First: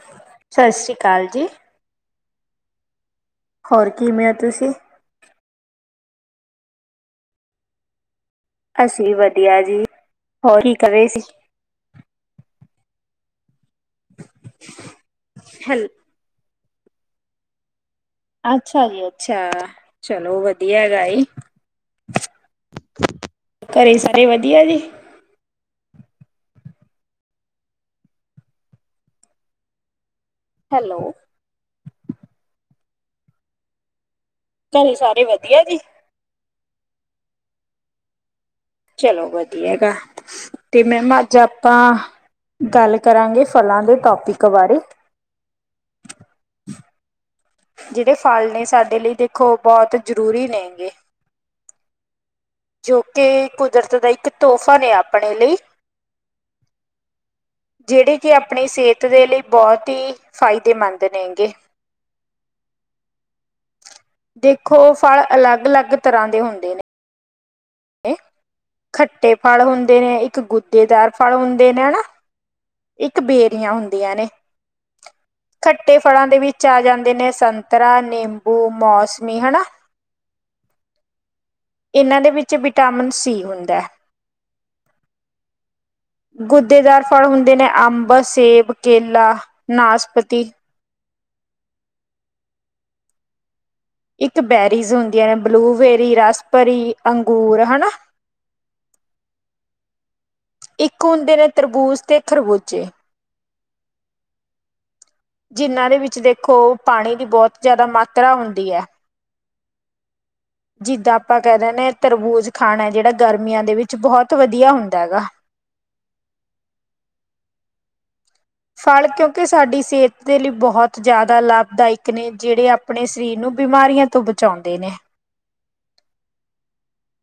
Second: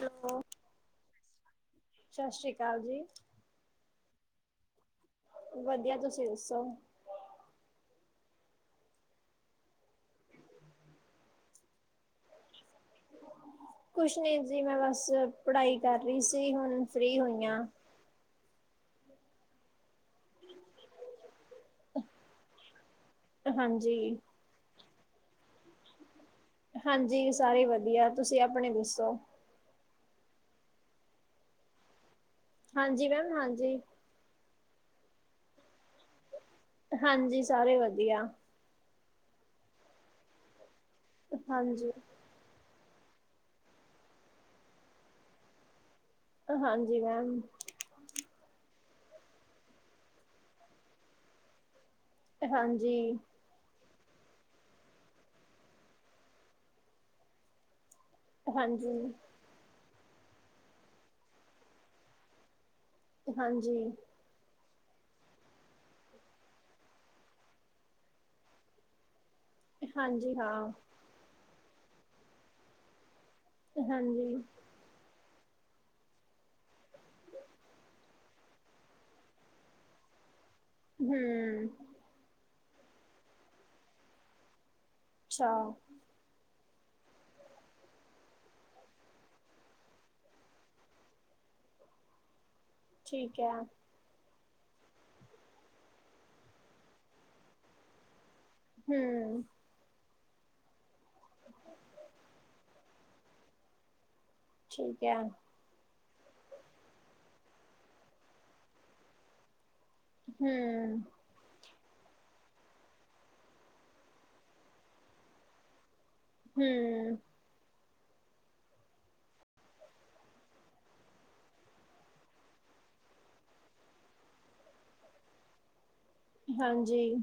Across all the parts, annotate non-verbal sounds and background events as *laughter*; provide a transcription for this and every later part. ਜੰਮੂ ਸਤਿ ਸ਼੍ਰੀ ਅਕਾਲ ਜੀ ਸਤਿ ਸ੍ਰੀ ਅਕਾਲ ਜੀ ਹੋਰ ਕਿਵੇਂ ਏ ਤੁਸੀਂ ਵਧੀਆ ਤੁਸੀਂ ਦੱਸੋ ਅਸੀਂ ਵਧੀਆ ਜੀ ਹੋਰ ਕੀ ਕਰ ਰਹੇ ਸੀ ਕੁਛ ਨਹੀਂ ਜੀ ਮੈਂ ਬਸ ਪੜ੍ਹਾਈ ਹੈਲ ਕਰ ਰਹੀ ਸੀ ਹੁਣ ਫਰੀ ਹੋਈ ਹਾਂ ਅੱਛਾ ਜੀ ਅੱਛਾ ਚਲੋ ਵਧੀਆ ਹੈਗਾ ਘਰੇ ਹਾਂਜੀ ਸਾਰੇ ਵਧੀਆ ਜੀ ਹਾਂਜੀ ਸਾਰੇ ਵਧੀਆ ਤੁਸੀਂ ਆਪਣੇ ਦੱਸੋ ਹੈਲੋ ਹਾਂਜੀ ਮੈਮ ਹਾਂਜੀ ਘਣੇ ਸਾਰੇ ਵਧੀਆ ਜੀ ਹਾਂਜੀ ਸਾਰੇ ਵਧੀਆ ਚਲੋ ਵਧੀਆ ਹੈਗਾ ਤੇ ਮੈ ਅੱਜ ਆਪਾਂ ਹਾਂਜੀ ਗੱਲ ਕਰਾਂਗੇ ਫਲਾਂ ਦੇ ਟੋਪਿਕ ਬਾਰੇ ਹਾਂਜੀ ਮੈਮ ਜਿਹੜੇ ਫਲ ਨੇ ਸਾਡੇ ਲਈ ਦੇਖੋ ਬਹੁਤ ਜ਼ਰੂਰੀ ਨੇਗੇ ਜੋ ਹਾਂਜੀ ਕਿ ਕੁਦਰਤ ਦਾ ਇੱਕ ਤੋਹਫ਼ਾ ਨੇ ਆਪਣੇ ਲਈ ਜਿਹੜੇ ਕਿ ਆਪਣੀ ਹਾਂਜੀ ਸਿਹਤ ਦੇ ਲਈ ਬਹੁਤ ਹੀ ਫਾਇਦੇਮੰਦ ਨੇਗੇ ਹਾਂਜੀ ਦੇਖੋ ਫਲ ਅਲੱਗ ਅਲੱਗ ਤਰ੍ਹਾਂ ਦੇ ਹੁੰਦੇ ਨੇ ਖੱਟੇ ਫਲ ਹੁੰਦੇ ਨੇ ਹਾਂਜੀ ਇੱਕ ਹਾਂ ਗੁਦੇਦਾਰ ਫਲ ਹੁੰਦੇ ਨੇ ਹਨਾ ਇੱਕ ਬੇਰੀਆਂ ਹੁੰਦੀਆਂ ਨੇ ਹਾਂਜੀ ਖੱਟੇ ਫਲਾਂ ਦੇ ਵਿੱਚ ਆ ਜਾਂਦੇ ਨੇ ਸੰਤਰਾ ਨਿੰਬੂ ਮੌਸਮੀ ਹਨਾ ਹਮ ਇਹਨਾਂ ਦੇ ਵਿੱਚ ਵਿਟਾਮਿਨ ਸੀ ਹੁੰਦਾ ਅੱਛਾ ਗੁਦੇਦਾਰ ਫਲ ਹੁੰਦੇ ਨੇ ਅੰਬ ਸੇਬ ਕੇਲਾ ਨਾਸਪਤੀ ਠੀਕ ਹੈ ਇੱਕ ਬੇਰੀਜ਼ ਹੁੰਦੀਆਂ ਨੇ ਬਲੂਬੇਰੀ ਰਸਪਰੀ ਅੰਗੂਰ ਹਨਾ ਹਮ ਇੱਕ ਹੁੰਦੇ ਨੇ ਤਰਬੂਜ਼ ਅਤੇ ਖਰਬੂਜੇ ਠੀਕ ਹੈ। ਜਿਨਾਂ ਦੇ ਵਿੱਚ ਦੇਖੋ ਪਾਣੀ ਦੀ ਬਹੁਤ ਜ਼ਿਆਦਾ ਮਾਤਰਾ ਹੁੰਦੀ ਹੈ। ਹਮ ਜਿੱਦਾਂ ਆਪਾਂ ਕਹਿ ਦਿੰਦੇ ਤਰਬੂਜ਼ ਖਾਣਾ ਜਿਹੜਾ ਗਰਮੀਆਂ ਦੇ ਵਿੱਚ ਬਹੁਤ ਵਧੀਆ ਹੁੰਦਾ ਹੈਗਾ ਹੂ,,, ਸਾਲ ਕਿਉਂਕਿ ਸਾਡੀ ਸਿਹਤ ਦੇ ਲਈ ਬਹੁਤ ਜ਼ਿਆਦਾ ਲਾਭਦਾਇਕ ਨੇ ਜਿਹੜੇ ਆਪਣੇ ਸਰੀਰ ਨੂੰ ਬਿਮਾਰੀਆਂ ਤੋਂ ਬਚਾਉਂਦੇ ਨੇ ਹਾਂਜੀ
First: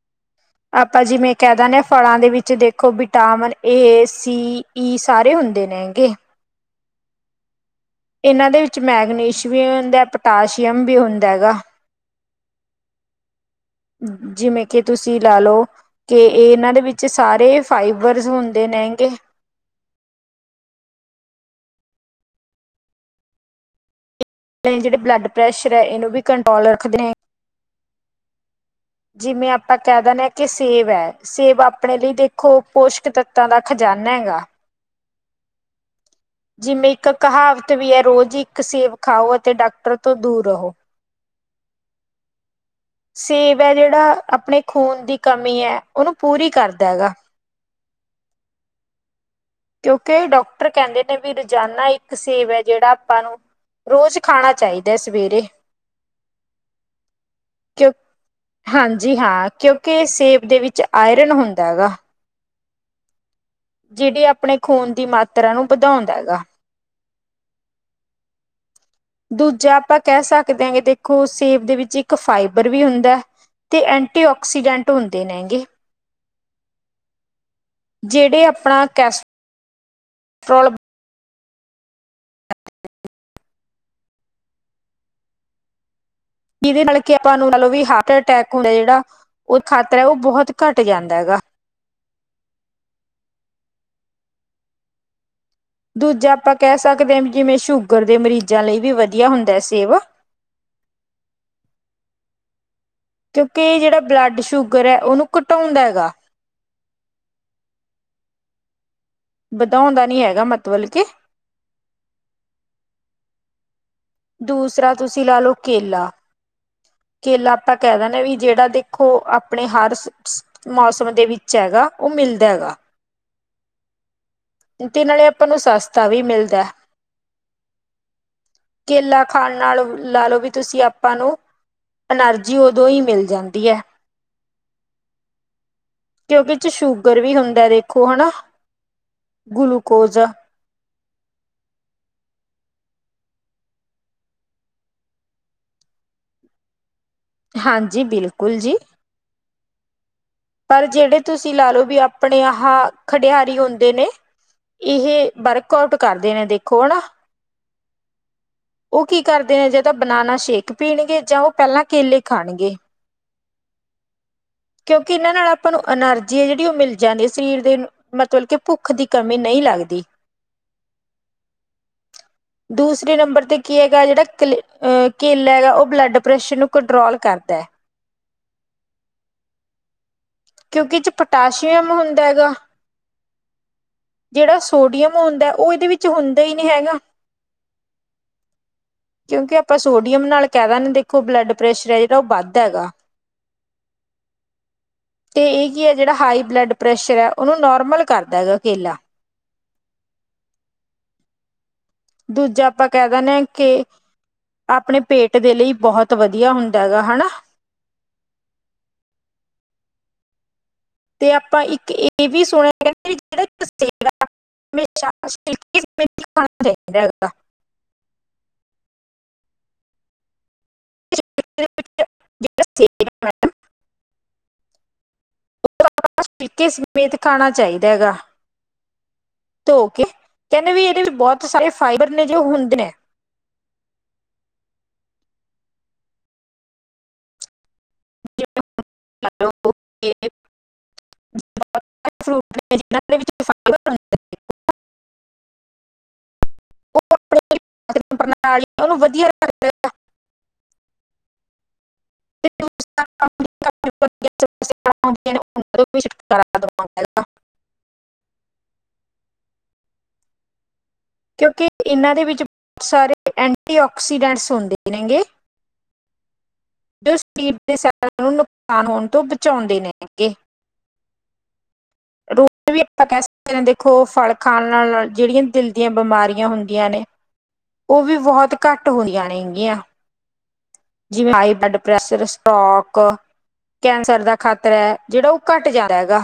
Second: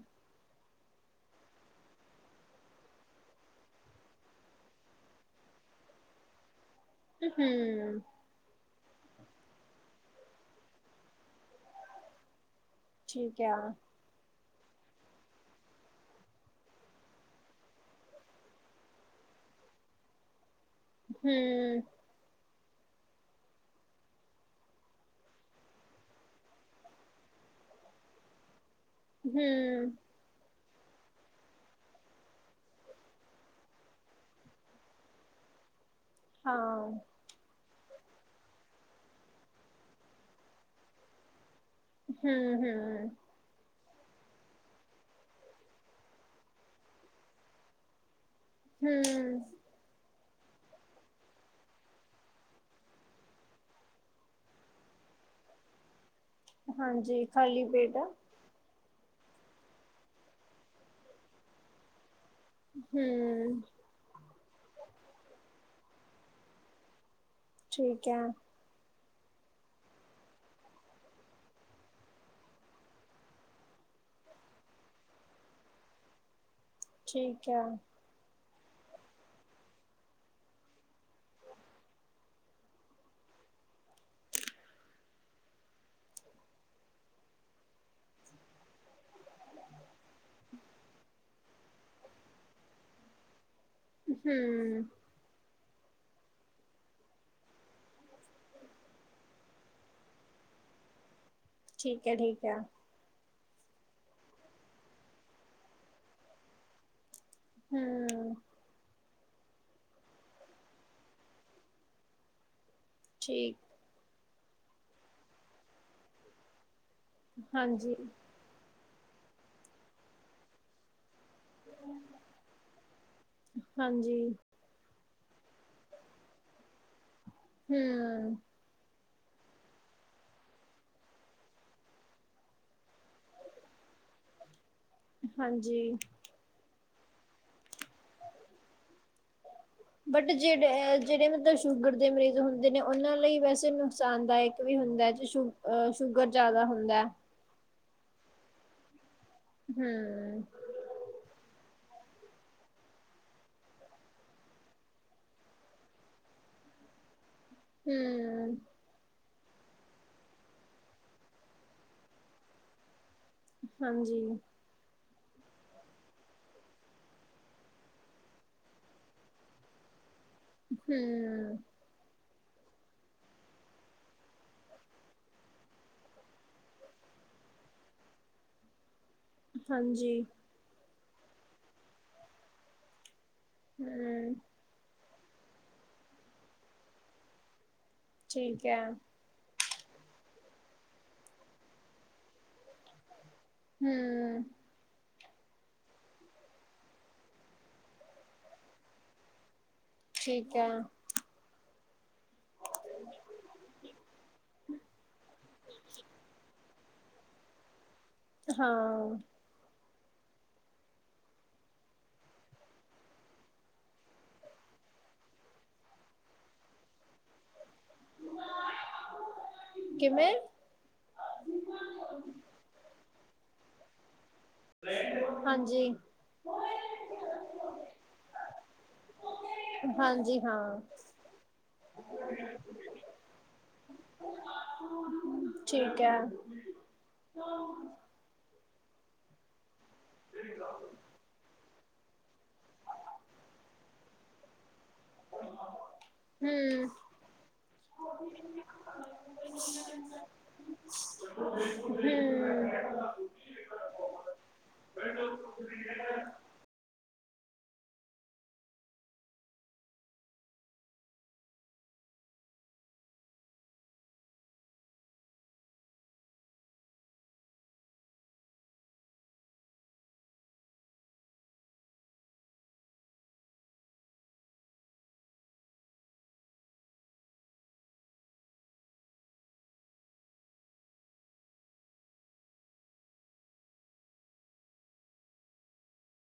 ਆਪਾਂ ਜਿਵੇਂ ਕਹਿ ਦਿੰਦੇ ਹਾਂ ਫਲਾਂ ਦੇ ਵਿੱਚ ਦੇਖੋ ਵਿਟਾਮਿਨ ਏ ਸੀ ਸਾਰੇ ਹੁੰਦੇ ਨੇ ਹੈਗੇ ਹੂ,,, ਇਹਨਾਂ ਦੇ ਵਿੱਚ ਮੈਗਨੀਸ਼ ਵੀ ਹੁੰਦਾ ਪੋਟਾਸ਼ੀਅਮ ਵੀ ਹੁੰਦਾ ਹੈਗਾ ਠੀਕ ਹੈ। ਜਿਵੇਂ ਕਿ ਤੁਸੀਂ ਲਾ ਲੋ ਕਿ ਇਹ ਇਹਨਾ ਦੇ ਵਿਚ ਸਾਰੇ ਫਾਈਬਰਸ ਹੁੰਦੇ ਨੇ ਹੇਗੇ। ਹੂੰ,,, ਜਿਹੜੇ ਬਲੱਡ ਪ੍ਰੈਸ਼ਰ ਹੈ। ਇਹਨੂੰ ਵੀ ਕੰਟਰੋਲ ਰੱਖਦੇ ਨੇ- ਜਿਵੇਂ ਆਪਾਂ ਹੂੰ ਕਹਿ ਦਿੰਦੇ ਹਾਂ। ਕਿ ਸੇਬ ਹੈ। ਸੇਬ ਆਪਣੇ ਲਈ ਦੇਖੋ ਪੋਸ਼ਕ ਤੱਤਾਂ ਦਾ ਖਜਾਨਾ ਹੈਗਾ। ਜਿਵੇਂ ਹਾਂ ਇਕ ਕਹਾਵਤ ਵੀ ਹੈ। ਰੋਜ਼ ਇਕ ਸੇਬ ਖਾਓ ਅਤੇ ਡਾਕਟਰ ਤੋਂ ਦੂਰ ਰਹੋ- ਹੂੰ- ਹੂੰ ਸੇਬ ਹੈ। ਜਿਹੜਾ ਆਪਣੇ ਖੂਨ ਦੀ ਕਮੀ ਹੈ। ਉਹਨੂੰ ਪੂਰੀ ਕਰਦਾ ਹੈਗਾ। ਹੂੰ,,, ਕਿਉਂਕਿ ਡਾਕਟਰ ਕਹਿਦੇ ਨੇ ਵੀ ਰੋਜ਼ਾਨਾ ਇੱਕ ਸੇਵ ਹੈ। ਜਿਹੜਾ ਆਪਾਂ ਨੂੰ- ਰੋਜ਼ ਖਾਣਾ ਚਾਹੀਦਾ ਸਵੇਰੇ- ਹਾਂਜੀ ਖਾਲੀ ਕਿਉਂ ਪੇਟ ਆ। ਹਾਂਜੀ ਹਾਂ ਕਿਉਂਕਿ ਸੇਬ ਦੇ ਵਿਚ ਆਇਰਨ ਹੁੰਦਾ ਹੈਗਾ। ਹੂੰ,,, ਜਿਹੜੀ ਆਪਣੇ ਖੂਨ ਦੀ ਮਾਤਰਾ ਨੂੰ ਵਧਾਉਦਾ ਹੈਗਾ। ਠੀਕ ਹੈ। ਦੂਜਾ ਆਪਾਂ ਕਹਿ ਸਕਦੇ ਹਾਂ ਕਿ ਦੇਖੋ ਸੇਬ ਦੇ ਵਿਚ ਇਕ ਫਾਈਬਰ ਵੀ ਹੁੰਦਾ। ਤੇ ਐਂਟੀਆਕਸੀਡੈਂਟ ਹੁੰਦੇ ਨੇ ਗੇ। ਠੀਕ ਹੈ। ਜਿਹੜੇ ਆਪਣਾ ਕੈਸੋਲ- ਜਿਹਦੇ ਨਾਲ ਕਿ ਆਪਾ ਨੂੰ ਲਓ ਵੀ ਹਾਰਟ ਅਟੈਕ ਹੁੰਦਾ ਜਿਹੜਾ ਉਹ ਖਾਤਰ ਹੈ। ਉਹ ਬਹੁਤ ਘੱਟ ਜਾਂਦਾ ਹੈਗਾ। ਹੂੰ,,, ਦੂਜਾ ਆਪਾਂ ਕਹਿ ਸਕਦੇ ਹਾਂ ਵੀ ਜਿਵੇ ਸ਼ੂਗਰ ਦੇ ਮਰੀਜ਼ਾਂ ਲਈ ਵੀ ਵਧੀਆ ਹੁੰਦਾ ਹੈ। ਸੇਵ- ਠੀਕ ਹੈ ਠੀਕ ਹੈ। ਕਿਉਂਕਿ ਇਹ ਜਿਹੜਾ ਬਲੱਡ ਸ਼ੂਗਰ ਹੈ। ਉਹਨੂੰ ਘਟਾਉਂਦਾ ਹੈਗਾ। ਹੂੰ,,, ਵਧਾਉਣ ਦਾ ਨੀ ਹੈਗਾ ਮਤਲਬ ਕੇ- ਠੀਕ- ਦੂਸਰਾ ਤੁਸੀਂ ਲਾ ਲਓ ਕੇਲਾ ਕੇਲਾ ਆਪਾਂ ਹਾਂਜੀ ਕਹਿ ਦਿੰਦੇ ਵੀ- ਜਿਹੜਾ ਦੇਖੋ ਆਪਣੇ ਹਰ ਮੌਸਮ ਦੇ ਵਿਚ ਹੈਗਾ ਉਹ ਮਿਲਦਾ ਹੈਗਾ। ਹਾਂਜੀ- ਤੇ ਨਾਲੇ ਆਪਾ ਨੂੰ ਸੱਸ ਦਾ ਮਿਲਦਾ ਹੈ। ਹੂੰ - ਕੇਲਾ ਖਾਣ ਨਾਲ ਲਾ ਲਓ ਵੀ ਤੁਸੀ ਆਪਾ ਨੂੰ- ਐਨਰਜੀ ਉਦੋਂ ਹੀ ਮਿਲ ਜਾਦੀ ਹੈ। ਹਾਂਜੀ। ਕਿਉਕਿ ਸ਼ੂਗਰ ਵੀ ਹੁੰਦਾ ਦੇਖੋ ਹਨਾ। ਗਲੂਕੋਸ- ਬਟ ਜਿਹੜੇ ਮਤਲਬ ਸ਼ੂਗਰ ਦੇ ਮਰੀਜ਼ ਹੁੰਦੇ ਨੇ ਉਹਨਾ ਲਈ ਵੈਸੇ ਨੁਕਸਾਨ ਦਾਇਕ ਵੀ ਹੁੰਦਾ ਹੈ। ਜ ਸ਼ੂ- ਅ ਸ਼ੂਗਰ ਜ਼ਿਆਦਾ ਹੁੰਦਾ। ਹਾਂਜੀ। ਬਿਲਕੁਲ ਜੀ- ਹੂੰ - ਪਰ ਜਿਹੜੇ ਤੁਸੀ ਲਾ ਲਓ ਵੀ ਆਪਣੇ ਆ ਖੇਡਿਆਰੀ ਹੁੰਦੇ ਨੇ- ਇਹ ਵਰਕ ਆਊਟ ਕਰਦੇ ਨੇ ਦੇਖੋ ਹਨਾ। ਹੂੰ - ਉਹ ਕੀ ਕਰਦੇ ਨੇ, ਜੇਦਾ ਬਨਾਨਾ ਸ਼ੇਕ ਪੀਣਗੇ ਜਾਂ ਉਹ ਪਹਿਲਾਂ ਕੇਲੇ ਖਾਣਗੇ। ਹਾਂਜੀ। ਕਿਉਕਿ ਇਹਨਾਂ ਨਾਲ ਆਪਾ ਨੂੰ ਐਨਰਜੀ ਹੈ ਜਿਹੜੀ ਉਹ ਮਿਲ ਜਾਦੀ ਹੈ। ਸਰੀਰ ਦੇ- ਮਤਲਬ ਕਿ ਭੁੱਖ ਦੀ ਕਮੀ ਨਹੀ ਲਗਦੀ। ਹੂੰ - ਦੂਸਰੇ ਨੰਬਰ ਤੇ ਕੀ ਹੈਗਾ ਜੇੜਾ ਕਲੇ ਅ ਕਿਲ ਹੈਗਾ, ਔ ਬਲੱਡ ਪ੍ਰੇਸ਼ਰ ਨੂੰ ਕੰਟਰੋਲ ਕਰਦਾ। ਹਾਂਜੀ। ਕਿਉਂਕਿ ਉ ਚ' ਪੋਟਾਸ਼ੀਅਮ ਹੁੰਦਾ ਹੈਗਾ। ਹਮ ਜੇੜਾ ਸੋਡੀਅਮ ਹੁੰਦਾ ਓਹ ਇਦੇ ਵਿੱਚ ਹੁੰਦਾ ਹੀ ਨੀ ਹੈਗਾ। ਠੀਕ ਹੈ। ਕਿਉਂਕਿ ਆਪਾਂ ਸੋਡੀਅਮ ਨਾਲ ਕੈ ਦਣ ਦੇਖੋ ਬਲੱਡ ਪ੍ਰੈਸ਼ਰ ਹੈ ਜੇੜਾ ਓਹ ਵੱਧ ਹੈਗਾ। ਹੂੰ ਤੇ ਏਹ ਕੀ ਐ ਜੇੜਾ ਹਾਈ ਬਲੱਡ ਪ੍ਰੈਸ਼ਰ ਐ ਓਹਨੂੰ ਨੋਰਮਲ ਕਰਦਾ ਹੈਗਾ ਕੇਲਾ। ਠੀਕ ਹੈ। ਦੂਜਾ ਆਪਾਂ ਕੈ ਦਣੇ ਆ ਕਿ ਆਪਣੇ ਪੇਟ ਦੇ ਲਈ ਬਹੋਤ ਵਧੀਆ ਹੁੰਦਾ ਹੈਗਾ, ਹਨਾ। ਹਾਂ। ਤੇ ਆਪਾਂ ਇੱਕ ਇਹ ਵੀ ਸੁਣਿਆ *unintelligible* *unintelligible* ਕਿਵੇਂ? *unintelligible* ਹਾਂਜੀ *unintelligible* ਪੀਕੇ ਸਮੇਤ ਖਾਣਾ ਚਾਈਦਾ ਹੈਗਾ। ਧੋਕੇ। ਹਾਂਜੀ ਕੈੰਦੇ ਹਾਂ ਵੀ ਐਦੇ ਵੀ ਬੋਤ ਸਾਰੇ ਫਾਈਬਰ ਨੇ ਜੋ ਹੁੰਦ ਨੇ। ਠੀਕ ਐ। *unintelligible* ਸਿਰੀ ਰਾਵਣ। *unintelligible* ਫਾਈਬਰ ਹੁੰਦੇ ਨੇ ਉਹ ਆਪਣੇ ਜਿਹੜੀ ਹੂ ਪਾਚਨ ਪ੍ਰਣਾਲੀ ਹੈ, ਉਹਨੂੰ ਵਧੀਆ ਰੱਖਦਾ ਹੈਗਾ *unintelligible* ਤੇ ਦੂਸਰਾ ਹੂ *unintelligible* ਰੈਡ ਕਲਰ ਨੇ ਦਾ *unintelligible* ਉਹਨਾਂ ਤੋਂ ਵੀ ਕਿੱਥੇ ਹੈ? ਛੁਟਕਾਰਾ ਦਿਵਾਉਂਦਾ ਹੈਗਾ ਕਿਉਂਕਿ ਇਨਾਂ ਦੇ ਵਿੱਚ, ਸਾਰੇ ਐਂਟੀਆਕਸੀਡੈਂਟਸ ਹੁੰਦੇ ਨੇਗੇ। ਤੇ ਓ ਸਪੀਡ ਦੇ, ਸਾਨੂੰ ਨੁਕਸਾਨ ਹੋਣ ਤੋਂ ਬਚਾਉਂਦੇ ਨੇ ਗੇ। *inaudible* ਰੋਟੀ ਵੀ ਆਪਾਂ ਕੈ ਸਕਦੇ ਹਾਂ, ਦੇਖੋ ਫਲ ਖਾਣ ਨਾਲ ਜੇੜੀਆਂ ਦਿਲ ਦੀਆਂ ਬਿਮਾਰੀਆਂ ਹੁੰਦੀਆਂ ਨੇ ਓ ਵੀ, ਬਹੁਤ ਘੱਟ ਹੋਈਆਂ ਨੇ ਗੀਆਂ। ਜਿਵੇਂ, high blood pressure, stroke. Cancer ਦਾ ਖਾਤਰਾ ਐ ਜੇੜਾ ਓਹ ਘੱਟ ਜਾ ਹੈਗਾ।